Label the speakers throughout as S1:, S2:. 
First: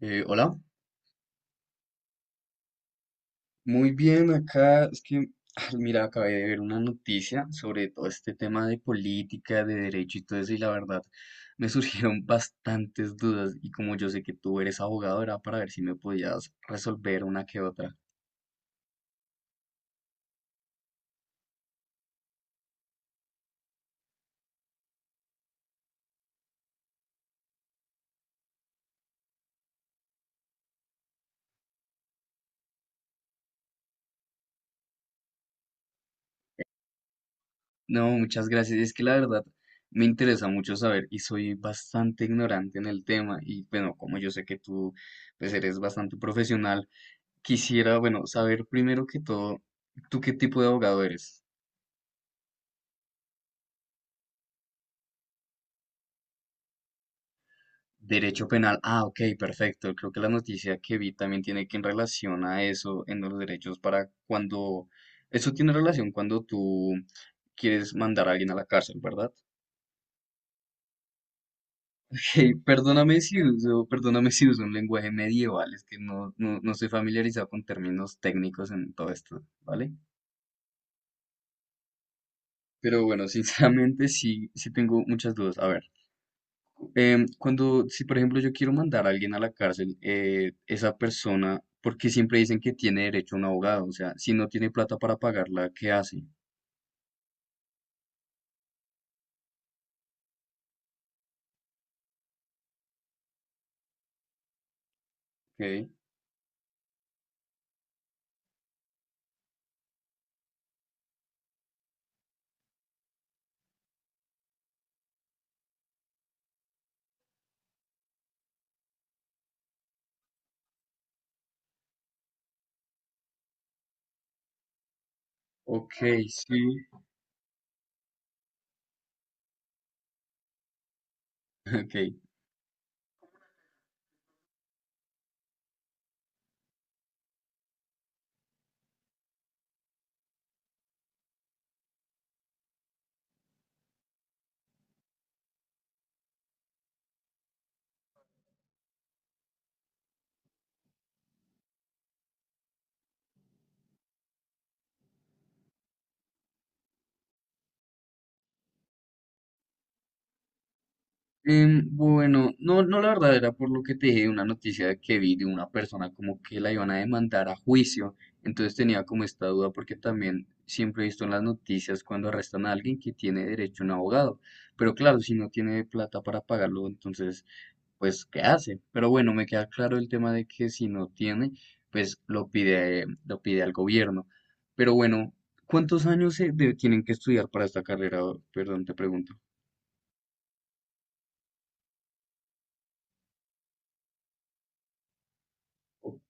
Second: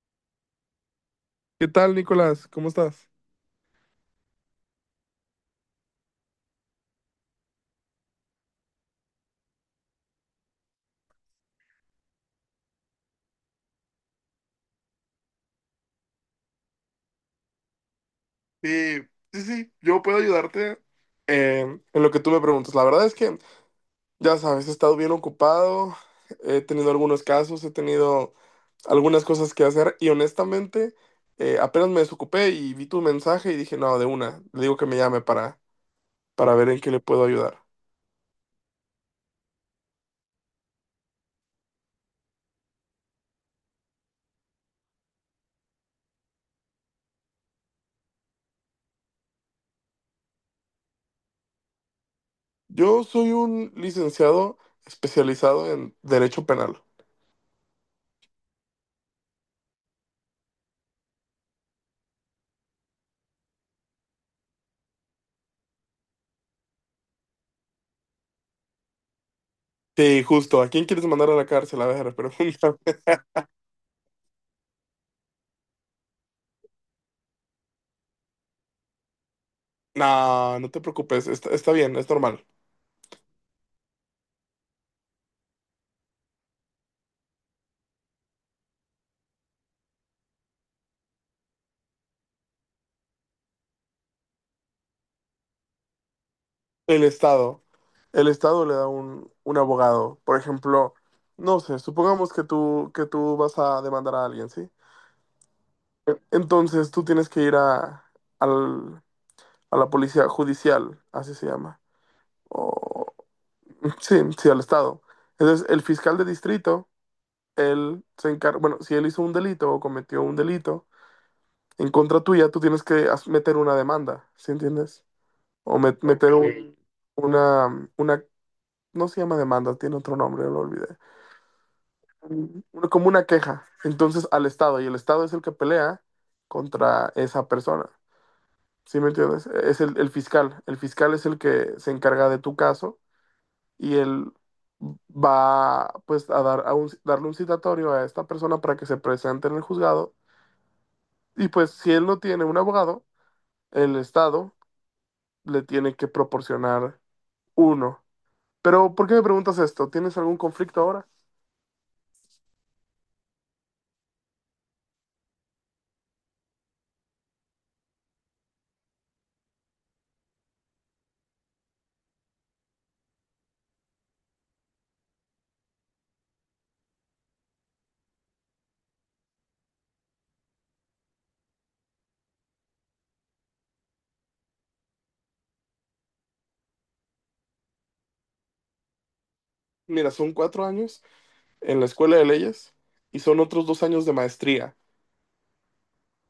S1: Hola,
S2: ¿Qué tal, Nicolás? ¿Cómo estás?
S1: muy bien acá. Es que, mira, acabé de ver una noticia sobre todo este tema de política, de derecho y todo eso, y la verdad me surgieron bastantes dudas. Y como yo sé que tú eres abogado, era para ver si me podías resolver una que otra.
S2: Sí, sí, sí, yo puedo ayudarte eh, en lo que tú me preguntas. La verdad es que, ya sabes, he estado bien ocupado, he tenido algunos casos, he tenido algunas cosas que hacer y honestamente apenas me desocupé y vi tu mensaje y dije, no, de una, le digo que me llame para ver en qué le puedo ayudar.
S1: No, muchas gracias. Es que la verdad me interesa mucho saber y soy bastante ignorante en el tema. Y bueno, como yo sé que tú pues eres bastante profesional, quisiera, bueno, saber primero que todo, ¿tú qué tipo de abogado eres?
S2: Yo soy un licenciado especializado en Derecho Penal.
S1: Derecho penal. Ah, ok, perfecto. Creo que la noticia que vi también tiene que en relación a eso, en los derechos para cuando... Eso tiene relación cuando tú quieres mandar a alguien a la cárcel, ¿verdad?
S2: Sí, justo, ¿a quién quieres mandar a la cárcel? A ver,
S1: Ok,
S2: pregunta.
S1: perdóname si uso un lenguaje medieval, es que no estoy familiarizado con términos técnicos en todo esto, ¿vale?
S2: No, no te preocupes, está bien, es normal.
S1: Pero bueno, sinceramente sí, sí tengo muchas dudas. A ver. Cuando, si por ejemplo yo quiero mandar a alguien a la cárcel, esa persona, porque siempre dicen que tiene derecho a un abogado, o sea, si no tiene plata para pagarla, ¿qué hace?
S2: El Estado, el Estado le da un abogado. Por ejemplo, no sé, supongamos que tú vas a demandar a alguien, ¿sí?
S1: Ok,
S2: Entonces tú tienes que ir al- a la policía judicial, así se llama. O, sí, sí, al Estado. Entonces el fiscal de distrito, él se encarga, bueno, si él hizo un delito o cometió un delito en contra tuya, tú tienes que meter una demanda, ¿sí entiendes? O
S1: ok,
S2: meter. Ok.
S1: sí,
S2: Una, no se llama demanda, tiene otro nombre, lo olvidé.
S1: ok.
S2: Un- Como una queja. Entonces al Estado, y el Estado es el que pelea contra esa persona. ¿Sí me entiendes? Es el fiscal. El fiscal es el que se encarga de tu caso y él va pues a dar a darle un citatorio a esta persona para que se presente en el juzgado. Y pues si él no tiene un abogado, el Estado le tiene que proporcionar uno. Pero, ¿por qué me preguntas esto? ¿Tienes algún conflicto ahora?
S1: Bueno, no, no la verdad era por lo que te dije, una noticia que vi de una persona como que la iban a demandar a juicio, entonces tenía como esta duda porque también siempre he visto en las noticias cuando arrestan a alguien que tiene derecho a un abogado, pero claro, si no tiene plata para pagarlo, entonces, pues, ¿qué hace? Pero bueno, me queda claro el tema de que si no tiene, pues lo pide al gobierno. Pero bueno, ¿cuántos años se de- tienen que estudiar para esta carrera? Perdón, te pregunto.
S2: Mira, son 4 años en la escuela de leyes y son otros 2 años de maestría.
S1: Ok,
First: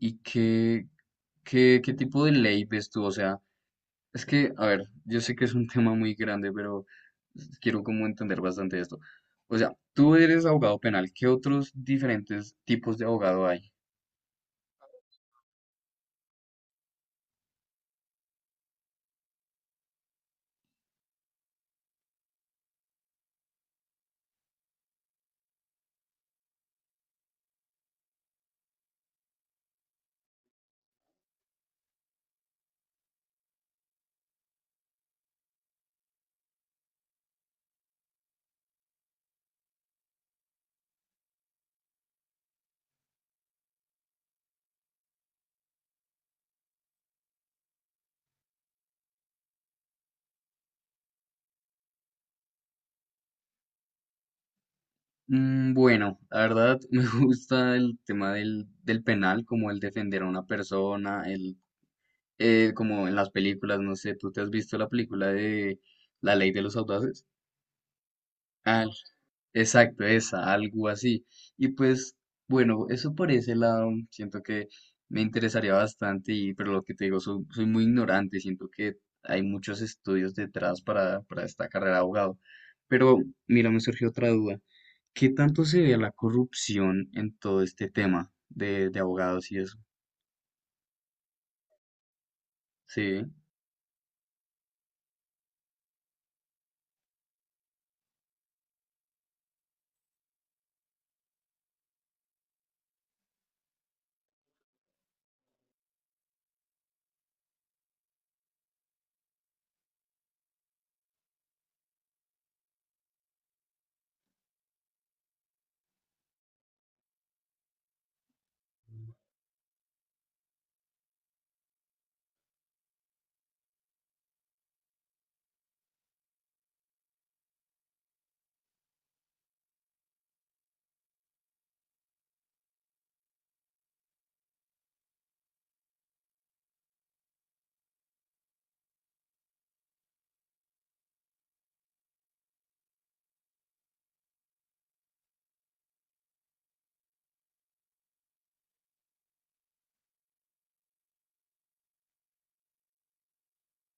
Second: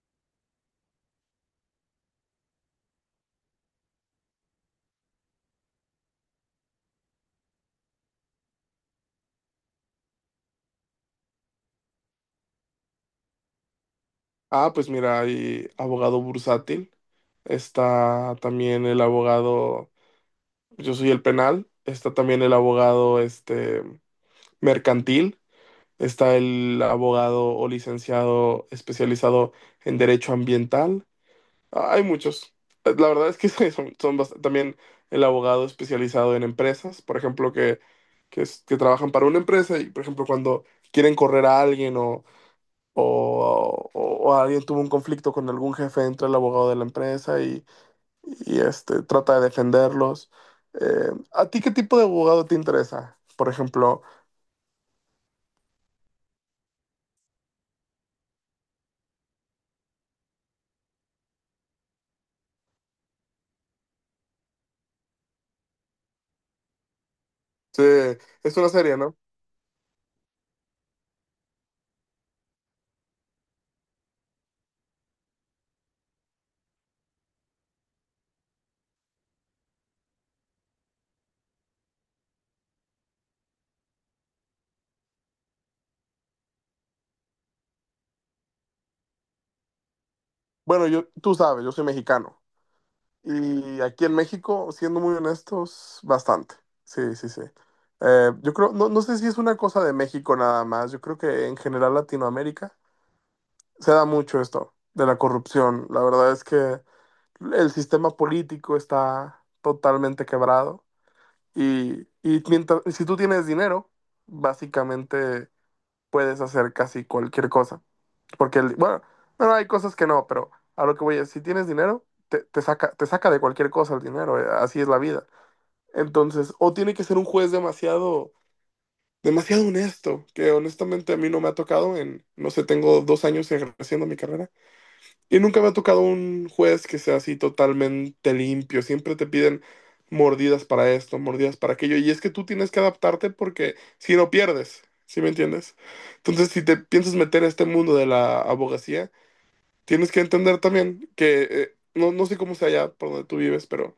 S1: ¿y qué, qué tipo de ley ves tú? O sea, es que, a ver, yo sé que es un tema muy grande, pero quiero como entender bastante esto. O sea, tú eres abogado penal, ¿qué otros diferentes tipos de abogado hay?
S2: Ah, pues mira, hay abogado bursátil, está también el abogado, yo soy el penal, está también el abogado mercantil, está el abogado o licenciado especializado en derecho ambiental. Ah, hay muchos. La verdad es que también el abogado especializado en empresas, por ejemplo, que trabajan para una empresa y, por ejemplo, cuando quieren correr a alguien o alguien tuvo un conflicto con algún jefe, entra el abogado de la empresa y trata de defenderlos. ¿A ti qué tipo de abogado te interesa? Por ejemplo,
S1: Mm, bueno, la verdad me gusta el tema del penal, como el defender a una persona, el, como en las películas, no sé, ¿tú te has visto la película de La Ley de los Audaces?
S2: sí, es una
S1: Ah,
S2: serie, ¿no?
S1: exacto, esa, algo así. Y pues, bueno, eso por ese lado, siento que me interesaría bastante, y, pero lo que te digo, soy, soy muy ignorante, siento que hay muchos estudios detrás para esta carrera de abogado. Pero, mira, me surgió otra duda. ¿Qué tanto se ve la corrupción en todo este tema de abogados y eso?
S2: Bueno, yo, tú sabes, yo soy mexicano.
S1: Sí.
S2: Y aquí en México, siendo muy honestos, bastante. Sí, sí, sí. Yo creo, no sé si es una cosa de México nada más, yo creo que en general Latinoamérica se da mucho esto de la corrupción. La verdad es que el sistema político está totalmente quebrado y mientras, si tú tienes dinero, básicamente puedes hacer casi cualquier cosa. Porque, bueno, no, hay cosas que no, pero a lo que voy es, si tienes dinero, te saca de cualquier cosa el dinero, así es la vida. Entonces, o tiene que ser un juez demasiado, demasiado honesto, que honestamente a mí no me ha tocado en, no sé, tengo 2 años ejerciendo mi carrera, y nunca me ha tocado un juez que sea así totalmente limpio, siempre te piden mordidas para esto, mordidas para aquello, y es que tú tienes que adaptarte porque si no pierdes, ¿sí me entiendes? Entonces, si te piensas meter a este mundo de la abogacía, tienes que entender también que no sé cómo sea allá por donde tú vives, pero,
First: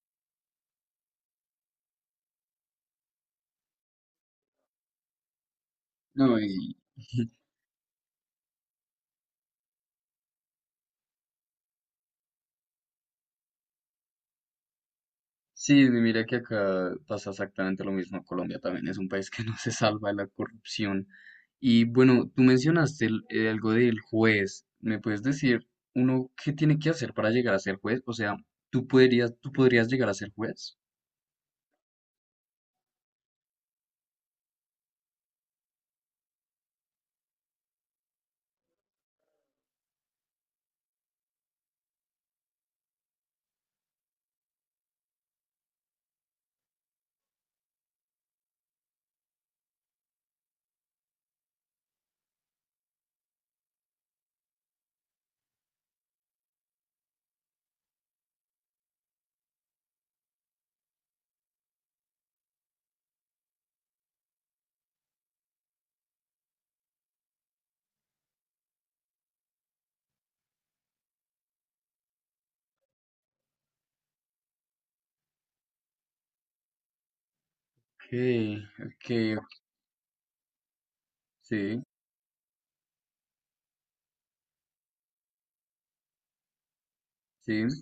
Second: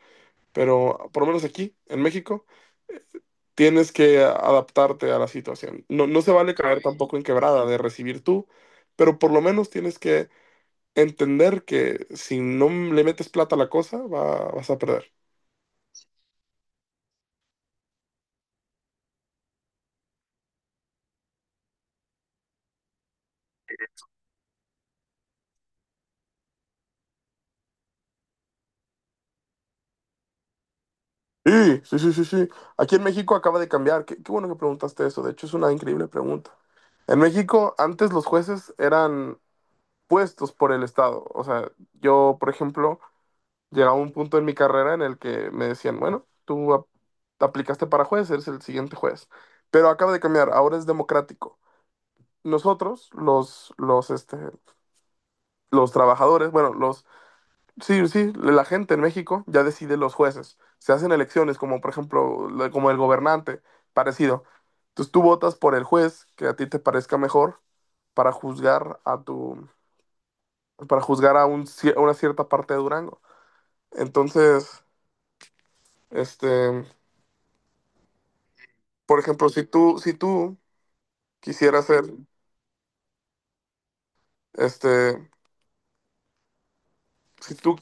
S2: por lo menos aquí, en México, eh, tienes que adaptarte a la situación. No, no se
S1: No,
S2: vale
S1: y,
S2: caer tampoco en quebrada de recibir tú, pero por lo menos tienes que entender que si no le metes plata a la cosa, vas a perder.
S1: sí, mira que acá pasa exactamente lo mismo. Colombia también es un país que no se salva de la corrupción. Y bueno, tú mencionaste el- algo del juez. ¿Me puedes decir uno qué tiene que hacer para llegar a ser juez? O sea, tú podrías llegar a ser juez?
S2: Sí, sí, sí, sí, sí. Aquí en México acaba de cambiar. Qué bueno que preguntaste eso. De hecho, es una increíble pregunta. En México, antes los jueces eran puestos por el Estado. O sea, yo, por ejemplo, llegaba un punto en mi carrera en el que me decían, bueno, tú aplicaste para juez, eres el siguiente juez. Pero acaba de cambiar, ahora es democrático. Nosotros, los trabajadores, bueno, sí, sí, la gente en México ya decide los jueces. Se hacen elecciones, como por ejemplo, como el gobernante, parecido. Entonces tú votas por el juez que a ti te parezca mejor para juzgar a tu, para juzgar a una cierta parte de Durango. Entonces, este,
S1: Ok, ok,
S2: por ejemplo, si tú
S1: sí,
S2: quisieras ser, este, si
S1: sí,
S2: tú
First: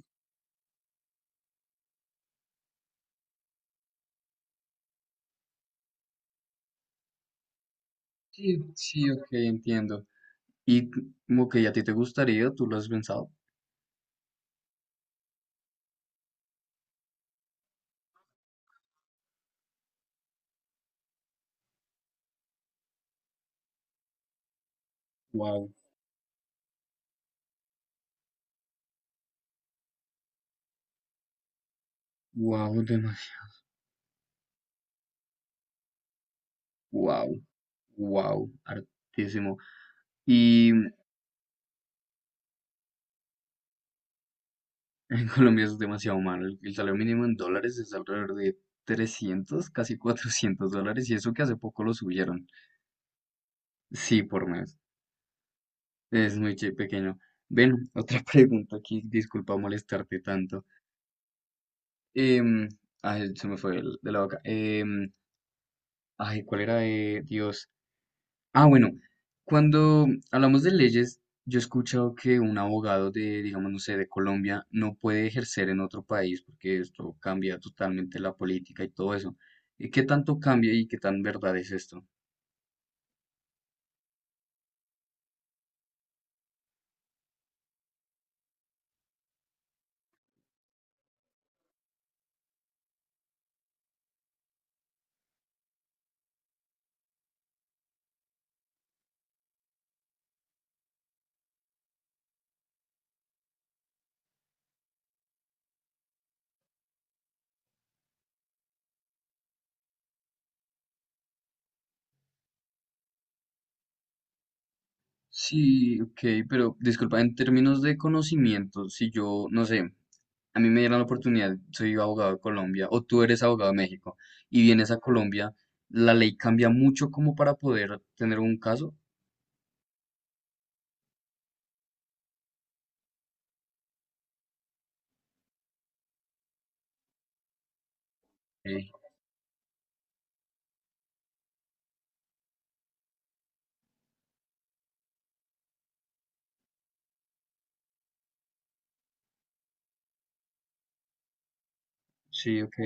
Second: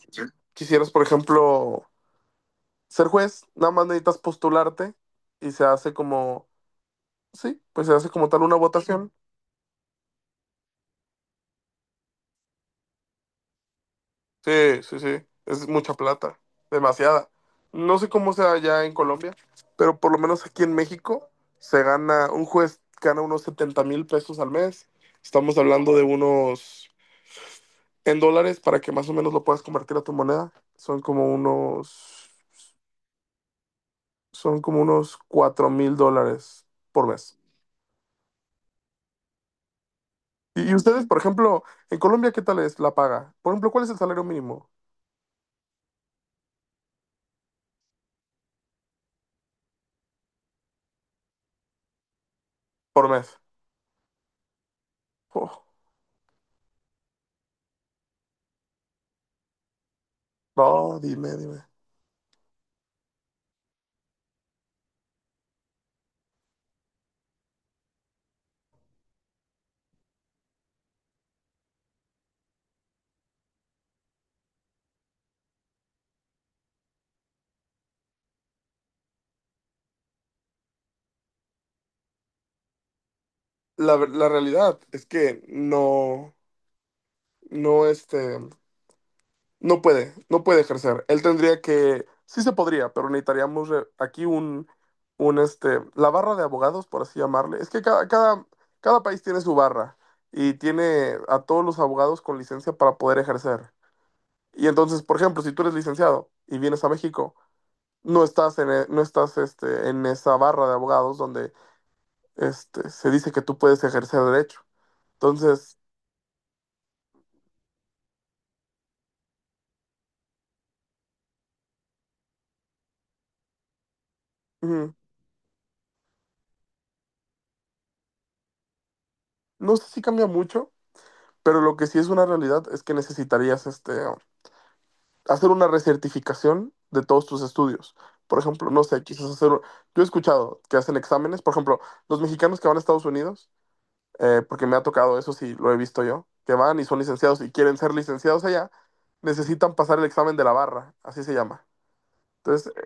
S2: quisieras, por ejemplo, ser juez, nada más necesitas postularte y se hace como, sí, pues se hace como tal una
S1: sí, sí,
S2: votación.
S1: ok, entiendo. Y como que a ti te gustaría, ¿tú lo has pensado?
S2: Sí, sí, sí, es mucha plata, demasiada. No sé cómo sea allá en Colombia, pero por lo menos aquí en México se gana, un juez gana unos 70,000 pesos al mes. Estamos
S1: Wow,
S2: hablando de unos, en dólares, para que más o menos lo puedas convertir a tu moneda,
S1: wow, demasiado.
S2: son como unos $4,000 por
S1: Wow,
S2: mes.
S1: wow, hartísimo. Y
S2: Y ustedes, por ejemplo, en Colombia, ¿qué tal es la paga? Por ejemplo, ¿cuál es el salario mínimo
S1: En Colombia es demasiado malo. El salario mínimo en dólares es alrededor de 300, casi 400 dólares, y eso que hace poco lo subieron.
S2: por mes?
S1: Sí, por mes.
S2: Oh,
S1: Es muy che- pequeño. Ven, otra pregunta aquí. Disculpa molestarte tanto.
S2: no, dime, dime.
S1: Em, ay, se me fue el- de la boca. Ay, ¿cuál era de Dios? Ah, bueno, cuando hablamos de leyes, yo he escuchado que un abogado de, digamos, no sé, de Colombia no puede ejercer en otro país porque esto cambia totalmente la política y todo eso. ¿Y qué tanto cambia y qué tan verdad es esto?
S2: La realidad es que no, no, este, no puede ejercer. Él tendría que, sí se podría, pero necesitaríamos aquí la barra de abogados, por así llamarle. Es que cada país tiene su barra y tiene a todos los abogados con licencia para poder ejercer. Y entonces, por ejemplo, si tú eres licenciado y vienes a México, no estás en esa barra de abogados donde se dice que tú puedes ejercer derecho. Entonces,
S1: Sí, ok, pero disculpa, en términos de conocimiento, si yo, no sé, a mí me dieran la oportunidad, soy abogado de Colombia o tú eres abogado de México y vienes
S2: mm,
S1: a Colombia, ¿la ley cambia mucho como para poder tener un caso?
S2: no sé si cambia mucho, pero lo que sí es una realidad es que necesitarías hacer una recertificación de todos tus estudios. Por ejemplo, no
S1: Ok,
S2: sé, quizás hacer... Yo he escuchado que hacen exámenes, por ejemplo, los mexicanos que van a Estados Unidos porque me ha tocado, eso sí, lo he visto yo, que van y son licenciados y quieren ser licenciados allá, necesitan pasar el examen de la barra, así se llama.
S1: sí,
S2: Entonces,
S1: ok,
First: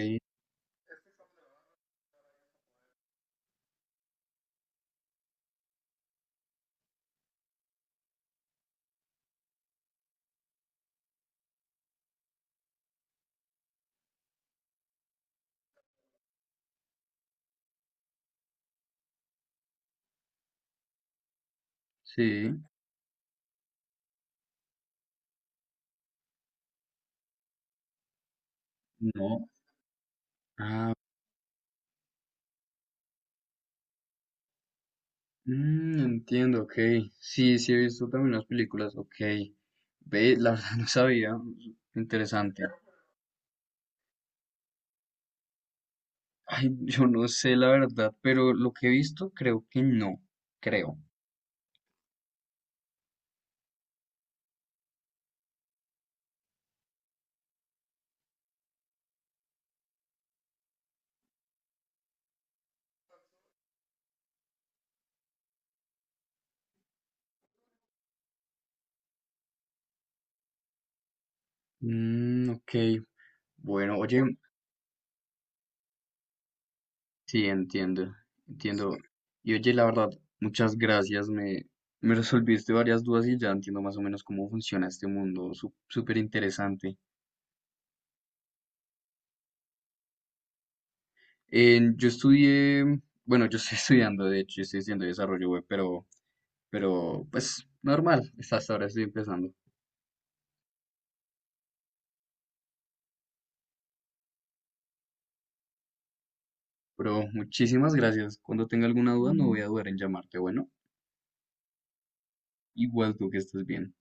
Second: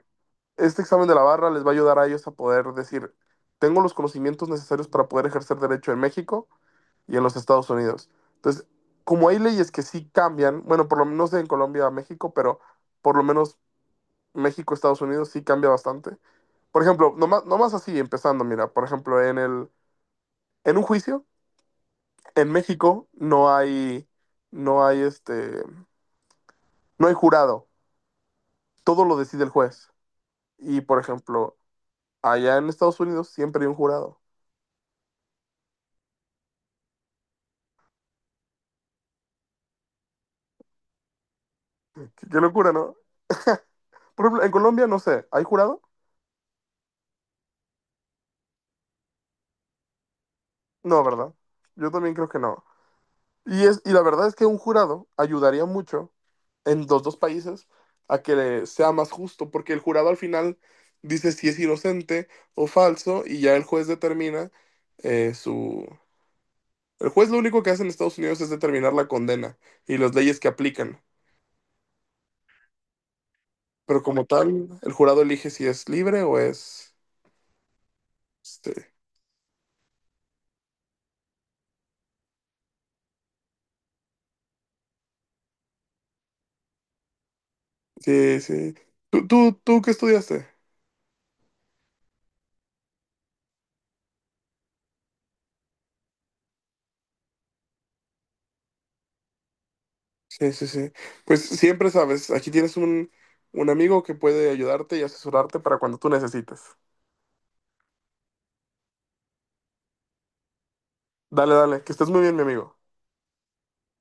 S2: este examen de la barra les va a ayudar a ellos a poder decir, tengo los conocimientos necesarios para poder ejercer derecho en México y en los Estados Unidos. Entonces, como hay leyes que sí cambian, bueno, por lo menos en Colombia a México, pero por lo menos México, Estados Unidos sí cambia bastante. Por ejemplo, nomás así, empezando, mira, por ejemplo, en un juicio, en
S1: sí.
S2: México no hay, no hay este, no hay jurado. Todo lo decide
S1: No.
S2: el juez. Y
S1: Ah,
S2: por ejemplo, allá en Estados Unidos siempre hay un jurado.
S1: mm, entiendo, ok. Sí, sí he visto también las películas, ok. Ve, la verdad no sabía.
S2: Qué
S1: Interesante.
S2: locura, ¿no? Por ejemplo, en Colombia no sé, ¿hay jurado?
S1: Ay, yo no sé la verdad, pero lo que he visto creo que no. Creo.
S2: No, ¿verdad? Yo también creo que no. Y la verdad es que un jurado ayudaría mucho en los dos países a que sea más justo, porque el jurado al final dice si es inocente o falso y ya el juez determina su El juez lo único que hace en Estados Unidos es determinar la condena y las leyes que aplican.
S1: Mm, ok. Bueno,
S2: Pero
S1: oye,
S2: como tal, el jurado elige si es libre o es...
S1: sí, entiendo.
S2: Este,
S1: Entiendo. Y oye, la verdad, muchas gracias. Me resolviste varias dudas y ya entiendo más o menos cómo funciona este mundo. Súper interesante.
S2: sí, sí. ¿Tú qué estudiaste?
S1: En- yo estudié, bueno, yo estoy estudiando, de hecho, yo estoy estudiando desarrollo web, pero pues normal, hasta hasta ahora estoy empezando.
S2: Sí, sí, sí. Pues siempre sabes, aquí tienes un amigo que puede ayudarte y asesorarte para cuando tú necesites.
S1: Pero muchísimas gracias. Cuando tenga alguna duda, no voy a dudar en llamarte. Bueno,
S2: Dale, dale, que estés muy bien, mi amigo.
S1: igual tú que estés bien.